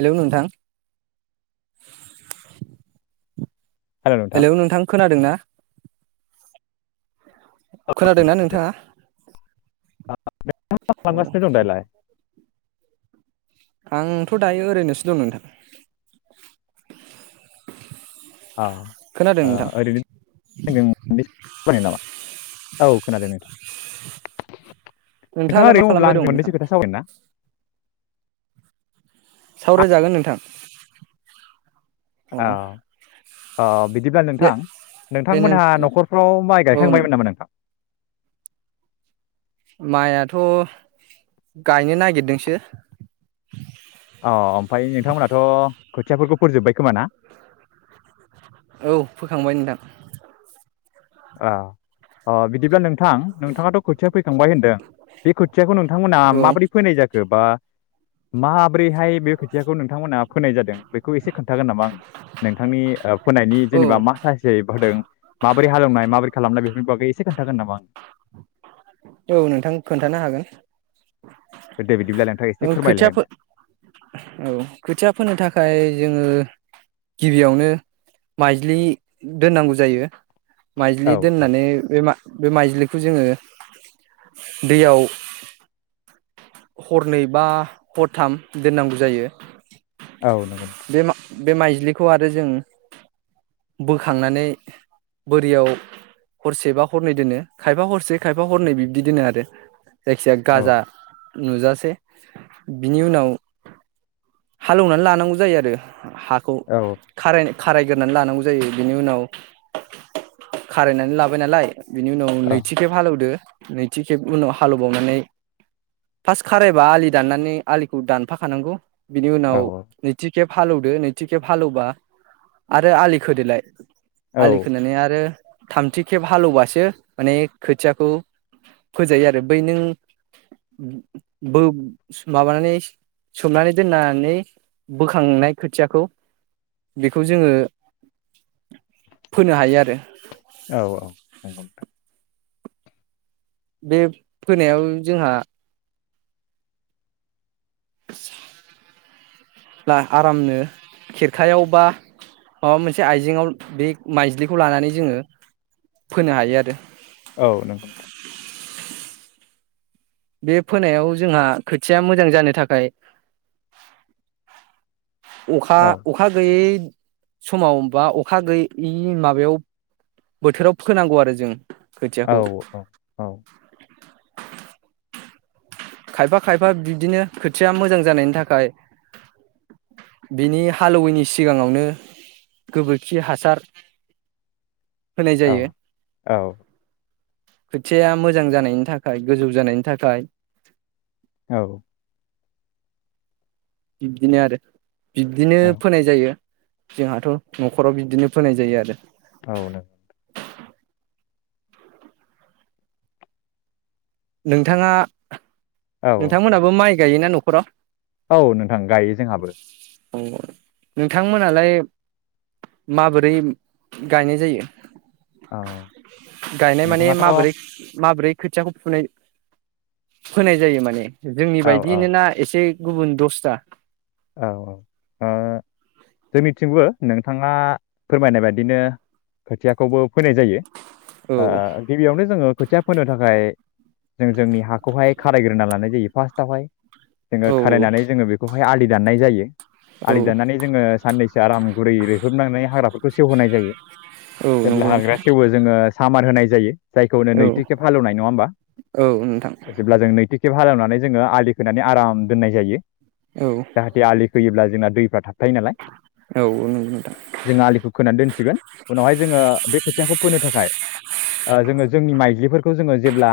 हेल' नोंथां। हेलौ नोंथां खोनादों ना? खोनादोंना नोंथाङा? औ औ [unintelligible] आंथ' दायो ओरैनोसो दं नोंथां । अ ओरैनो नामा? औ नोंथाङा ओरैनो नोंथाङालाय मा दङोब्ला खालामबाय आं दं नोंथां मोननैसो खोथा सावरायनो ना? सावरायजागोन नोंथां । औ आ बिदि बिदिब्ला दे नोंथां दे नों नोंथांमोनहा न'खरफ्राव माइ औ गायखांबायमोन नामा नोंथां? माइआथ' गायनो नागिरदोंसो । अ ओमफ्राय नोंथांमोनाथ' खोथियाफोरखौ फोजोब्बाय खोमा ना? औ फोखांबाय नोंथां । ओ अ बिदिब्ला नोंथां नोंथाङाथ' खोथिया फैखांबाय होनदों बे खोथियाखौ नों नोंथांमोनहा औ माबोरै फोनाय जाखो बा मा माबोरैहाय बे खोथियाखौ नोंथांमोना फोनाय जादों बेखौ एसे खोन्थागोन नामा आंनो नोंथांनि ओ फोनायनि औ जेनेबा मा सासे होदों माबोरै हालेवनाय? माबोरै खालामनाय बेफोरनि बागै एसे खोन्थागोन नामा आं औ नोंथां खोन्थानो हागोन । आं दे बिदिब्ला नोंथाङा एसे औ फोरमायलाय खोथिया आंनो। औ खोथिया फोनो थाखाय जोङो गिबियावनो माइज्लि दोननांगौ जायो । माइजलि औ औ दोननानै बे मा बे माइजलिखौ जोङो दैयाव हरनै बा हरथाम दोननांगौ जायो । औ नंगौ बे माइज्लिखौ आरो जों बोखांनानै बोरियाव हरसेबा हरनै दोनो खायफा हरसे खायफा हरनै बिब्दि दोनो आरो जायखिजाया औ गाजा नुजासे बिनि उनाव हालेवनानै लानांगौ । जायो आरो हाखौ औ खार खारायगोरानै लानांगौ जायो बेनि उनाव खारायनानै लाबाय नालाय । बिनि उनाव औ नैथिखेब हाल एवनो नैथि खेब उनाव हालएवबावनानै फार्स्ट खारायबा आलि दाननानै आलिखौ दानफाखानांगौ। बिनि उनाव औ नैथि खेब हालौवदो नैथि खेब हालौबा आरो आलि खोदोलाय। आलि औ खोनानै आरो थामथि खेब हालेवबासो माने खोथियाखौ फोजायो आरो बै नों बो माबानानै सोमनानै दोननानै बोखांनाय खोथियाखौ बेखौ जोङो फोनो हायो आरो। औ औ नंगौ । बे फोनायाव जोंहा बा आरामनो खेरखायाव बा माबा मोनसे आइजेंआव बे माइज्लिखौ लानानै जोङो फोनो हायो आरो। औ नंगौ नोंथां। बे फोनायाव जोंहा खोथिया मोजां जानो थाखाय अखा औ अखा गैयै समाव बा अखा गैयैनि माबायाव बोथोराव फोनांगौ आरो जों। औ खोथियाखौ औ औ। खायफा खायफा बिब्दिनो खोथिया मोजां जानायनि थाखाय बिनि हालौवैनि सिगाङावनो गोबोरखि हासार होनाय औ औ। खोथियाया मोजां जानायनि थाखाय गोजौ जानायनि थाखाय। औ। बिदिनो आरो बिब्दिनो फोनाय जायो। जोंहाथ' न'खराव बिदिनो फोनाय जायो आरो औ नों नोंथाङा औ औ नोंथांमोनहाबो माइ गायोना न'खराव? औ नोंथां गायो जोंहाबो। औ नोंथांमोनालाय माबोरै गायनाय जायो? औ गायनाय माने नोंथाङाथ' औ माबोरै माबोरै खोथियाखौ फुनाय होनाय जायो माने जोंनि औ औ बायदियनो ना एसे गुबुन दसथा औ औ जोंनिथिंबो नोंथाङा फोरमायनाय बायदिनो खोथियाखौबो फैनाय जायो औ गिबियावनो जोङो खोथिया फोनो थाखाय जों जोंनि हाखौहाय खारायग्रोना लानाय जायो फार्स्टआवहाय। जोङो औ खारायनानै जोङो बेखौहाय आलि दनाय जायो औ आलि दाननानै जोङो साननैसो आराम गुरै रोहोबनानै हाग्राफोरखौ सेवहोनाय जायो औ जेब्ला नंगौ नोंथां हाग्रा सेवो जोङो सामान होनाय जायो जायखौनो औ नैथि खेब हालेवनाय नङा होमबा औ नोंथां जेब्ला जों नैथि खेब हालेवनानै जोङो आलि फोनानै आराम दोननाय जायो औ जाहाथे आलि फैयोब्ला जोंना दैफ्रा थ थाख थायो नालाय औ नंगौ नोंथां जोङो आलिखौ खोनानै दोनसिगोन उनावहाय जोङो बे खोथियाखौ फोनो थाखाय आ जोङो जोंनि माइज्लिफोरखौ जोङो जेब्ला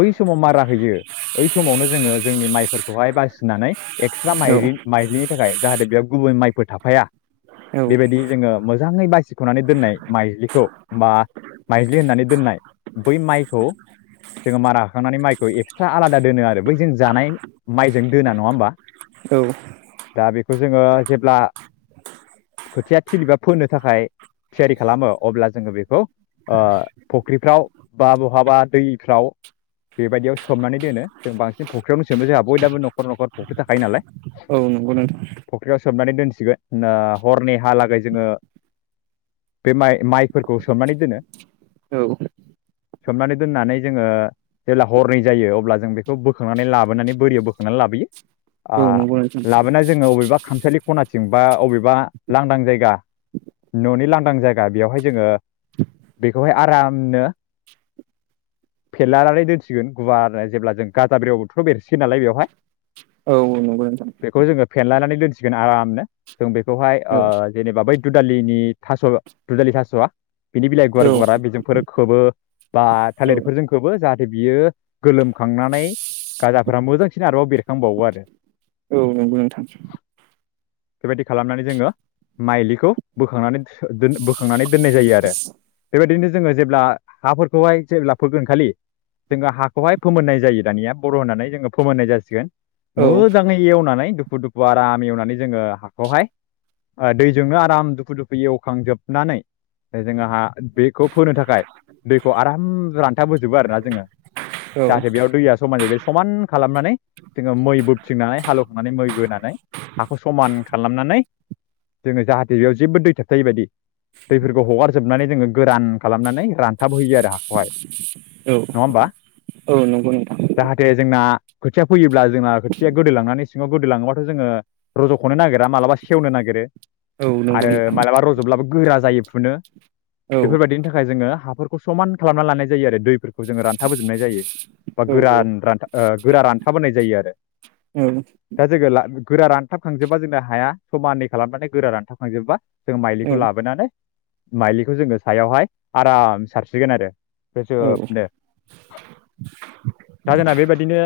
बै समाव मारा होयो बओै समावनो जोङो जोंनि माइफोरखौहाय बासिनानै सिला औ माइरि माइज्लिनि थाखाय जाहाथे बेयाव गुबै माइफोर थाफाया औ बेबायदि जोङो मोजाङै बासिख'नानै दोननाय माइज्लिखौ बा माइज्लि होननानै दोननाय बै माइखौ जोङो मारा हाखांनानै माइखौ खौ एक्सट्रा आलादा दोनो आरो बै जों जानाय माइजों दोना नङा होमबा? औ दा बेखौ जोङो जेब्ला खोथिया थिलिबा फोनो थाखाय थियारि खालामो अब्ला जोङो बेखौ फुख्रिफ्राव बा बहाबा दैफ्राव बेबायदियाव सोमनानै दोनो जों बांसिन फुख्रियावनो सोमो जोंहा बयनबो नखर नखर फुख्रि थाख हायो नालाय औ नंगौ नोंथां सोमनानै दोनसिगोन हरनि हालागै जोङो बे माइ माइफोरखौ सोमनानै दोनो औ सोमनानै दोननानै जोङो जेब्ला हरनै जायो अब्ला जों बेखौ बोखांनानै लाबोनानै बोरियाव बोखांनानै लाबोयो औ नंगौ नोंथां लाबोना जोङो अबेबा खामसालि खनाथिं बा अबेबा लांदां जायगा न'नि लांदां जायगा बेवहाय जोङो बेखौहाय आरामनो फेनलानानै दोनसिगोन गुवार जेब्ला जों गाजाबव बोथोराव बेरसै नालाय बेवहाय औ औ नंगौ नोंथां बेखौ जोङो फेनलानानै दोनसिगोन आरामनो जों बे बेखौहाय औ जेनेबा बै दुदालिनि थास दुदालि थास'आ बिनि बिलाइ औ गुवार गुवारा बेजोंफोर खोबो बा औ थालेटफोरजोंखौबो जाहाथे बियो गोलोमखांनानै गाजाफोरा मोजांसिन आरोबाव बेरखांबावो आरो औ नंगौ नोंथां बेबायदि खालामनानै जोङो माइलिखौ बोखांनानै बोखांनानै दोननाय जायो आरो बेबायदिनो जोङो जेब्ला हाफोरखौहाय जेब्ला फोगोन खालि जोङो हाखौहाय फोमोननाय जायो दानिया बर' होननानै जोङो फोमोननाय जासिगोन औ मोजाङै एवनानै दुफु दुफु आराम एवनानै जोङो हाखौहाय दैजोंनो आराम दुफु दुफु एवखांजोबनानै जोङोहा बेखौ फोनो थाखाय दैखौ आराम रान्थाबोजोबो आरोना जोङो औ जाहाथे बेयाव दैया समान जाहैबाय समान खालामनानै मै बोनानै हाल मै बोनानै हा खालामनानै जो जाहाथे बेयाव जेबो दै थाबथाय बदि दैफोरखौ हगारजोबनानै जोङो गोरान खालामनानै रानथाब होयो आरो हाखौहाय नङा हबा औ नंगौ नोंथां जाथे जोंना खोथिया फैयो जोंना खोथिया गोदै लांनानै सिङाव गोदै लाङोबाथ' जोङो रजखनो नागिरा मालाबा सेवनो नागिरो औ नंगौ नोंथां जब्लाबो गोरा जायो फुनो औ बेफोरबायदिनि थाखाय जोङो हाफोरखौ समान खालामना लानाय जायो आरो दैफोरखौ जोङो रानथाबोजोबनाय जायो बा गोरा रथा गोरा रानथाबोनाय जायो आरो दा जोङो गोरा रानथाबखांजोबा जोंना हाया समानानै खालामनानै गोरा रानथाबखांजोबबा जों माइलिखौ लाबोनानै माइलिखौ जोङो सायावहाय आराम सारसिगोन आरो औ बेोजोबनो दा जोंना बेबायदिनो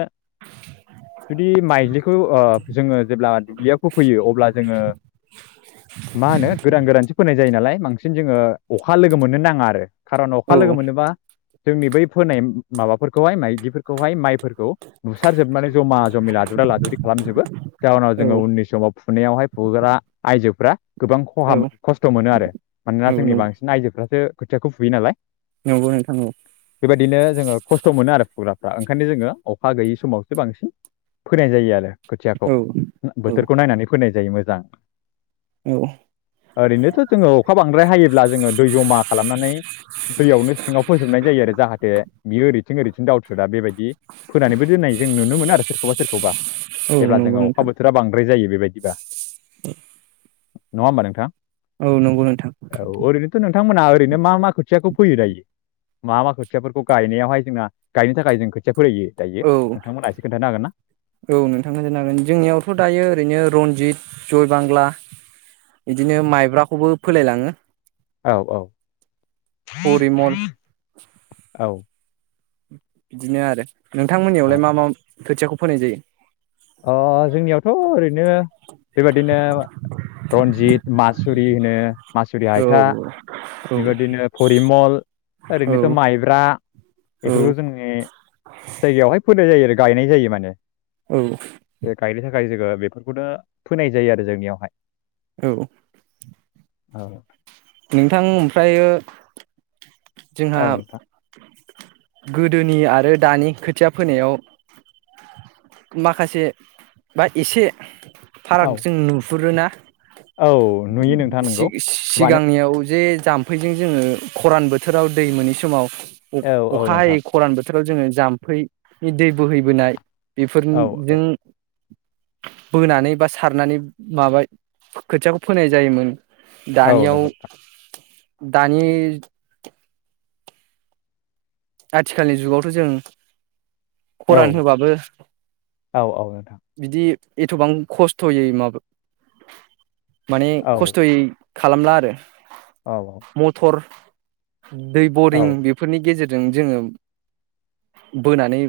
जुदि माइजलिखौ जोङो जेब्ला दुब्लियाव फोफैयो अब्ला जोङो मा होनो गोरान गोरानसो फोनाय जायो नालाय बांसिन जोङो अखा लोगो मोननो नाङा आरो औ खारन अखा लोगो नंगौ मोनोबा जोंनि बै फोनाय माबाफोरखौहाय माइजलिफोरखौहाय माइफोरखौ बुसारजोबनानै जमा जमि लादुरा लादि खालामजोबो नोंथां औ जाहनाव जोङो उननि समाव फुनायावहाय फुग्रा आइजोफ गोबां खहा खस्थ मोनो आरो मानोना जोंनि औ बांसिन आइजोफ्रासो खोथियाखौ फुयो नालाय नंगौ नोंथां बेबायदिनो जोङो खस्थ मोनो आरो फुग्राफ्रा ओंखायनो जोङो अखा गैयि समाव बांसिन फोनाय जायो आरो खोथियाखौ बोथोरखौ नायनानै फोनाय जायो मोजां ओरैनोथ'जोङो अखा बांद्राय हायोब्ला जोङो दै जमा खालामनानै दैयावनो सिङाव फोजोबनाय जायो आरो जाहाथे बियो ओरैथिं ओरैथिं दावउथो दा बेबायदि फोनानैबो दोननाय जायो जों नुनो मोनो आरो सोरखौबा सोरखौबा जेब्ला जोङो अखा बोथोरा बांद्राय जायो बेबायदिबा नङा होमबा नोंथां औ नंगौ नोंथां औ ओरैनोथ नोंथांमोनहा ओरैनो मा मा खोथियाखौ फोयो दायो मा मा खोथियाफोरखौ गायनायावहाय जोंना गायनो थाखाय जों खोथिया फोायो दायो औ नोंथांमोनहा एसे खोन्थानो हागोन ना औ नोंथां होनो जोंनियावथ दायो ओरैनो रनजित जय बांला बिदिनो माइब्राखौबो फोलायलाङो औ औ फरिमल औ बिदिनो आरो नोंथांमोननियावलाय मा मा खोथियाखौ फोनाय जायो ओ जोंनियावथ ओरैनो बेबादिनो रन्जित मासुरि होनो मासुरि जायो? हायथा औ बेबायदिनो फरिमल औ ओरैनोथ माइब्रा औ बेफोरखौ जोंनि जायगायावहाय फोनाय जायो आरो गायनाय जायो माने गायनो थाखाय जोङो बेफोरखौनो फोनाय जायो आरो जोंनियावहाय। औ। औ। नोंथां ओमफ्रायो जोंहा औ नोंथां गोदोनि आरो दानि खोथिया फोनायाव माखासे बा एसे औ फारागखौ जों नुहुनो मोनहरोना। औ नुयो नोंथां नोंगौ मानो सिगांनियाव जे जाम थाम्फैजों जोङो खरान बोथोराव दै मोनि समाव औ औ अखा नोंथां हायि खरानबो बोथोराव जोङो जाम्फैनि दै बोहैबोनाय बेफोरनि औ औ जों बोनानै बा सारनानै माबा खोथियाखौ फोनाय जायोमोन। औनो दानियाव नोंगौ। दानि आथिखालनि जुगावथ' जों औ खरान होबाबो औ औ नोंथां बिदि एथ'बां खस्थ'यै माबा माने औ खस्थ'यै खालामला आरो औ औ मथर दै औ बरिं बेफोरनि गेजेर जों जोङो बोनानै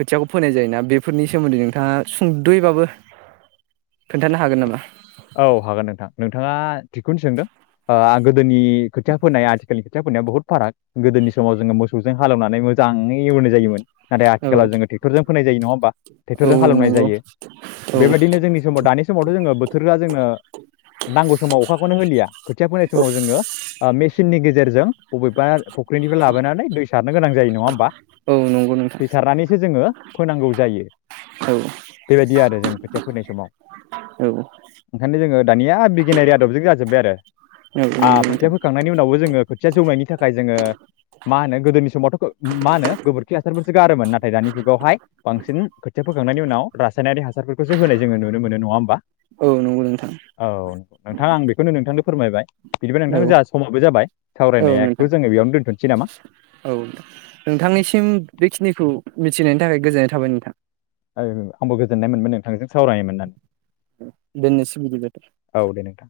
खोथियाखौ फोनाय जायोना बेफोरनि सोमोन्दै नोंथाङा सुंद'यैबाबो खोन्थानो हागोन नामा औ हागोन नोंथां नोंथाङा थिगखौनो सोंदों ओ गोदोनि खोथियाफोनाय आथिखालनि खोथियाफोनाय बहुत फाराग गोदोनि समाव जोङो मोसौजों हालेवनानै मोजाङै एवनाय जायोमोन नाथाय औ आथिखालाव जोङो ट्रेक्टरजों फोनाय जायो नङा होमबा औ ट्रेक्टरजों हालौनाय नंगौ जायो औ बेबायदिनो जोंनि समाव दानि समावथ' जोङो जोंनो नांगौ समाव अखाखौनो होलिया खोथिया फोनाय समाव जोङो ओ मेसिननि गे जेरजों बबेबा फुख्रिनिफ्राय लाबोनानै दै सारनो गोनां जायो नङा होमबा औ नंगौ नोंथां दैसारनानैसो जोङो फोनांगौ जायो औ बेबायदि आरो जों खोथिया फोनाय समाव औ ओंखायनो जोङो दानिया बिगियारि आदबजों जाजोब्बाय आरो औ ओ आ नंगौ खोथिया नोंथां फोखांनायनि उनावबो जोङो खोथिया जौनायनि थाखाय जोङो मा होनो गोदोनि समावथ' मा होनो गोबोरखि हासारफोरसो गारोमोन नाथाय दानि जुगावहाय बांसिन खोथिया फोखांनायनि उनाव रासायनारि हासारफोरखौसो होनाय जोङो नुनो मोनो नङा होमबा औ नंगौ नोंथां औ नोंथां आं बेखौनो नोंथांनो फोरमायबाय बिदिबा औ नोंथां जोंहा समाबो जाबाय औ नोंथां सावरायनायाखौ जोङो बेयावनो दोनथ'नोसै नामा औ नोंथांनिसिम बेखिनिखौ मि थिनायनि थाखाय गोजोननाय थाबाय नोंथां । ओ आंबो गोजोननाय मोनदों नोंथांजों सावरायनो मोननानै । दोननिसै बिदिबालाय औ दे नोंथां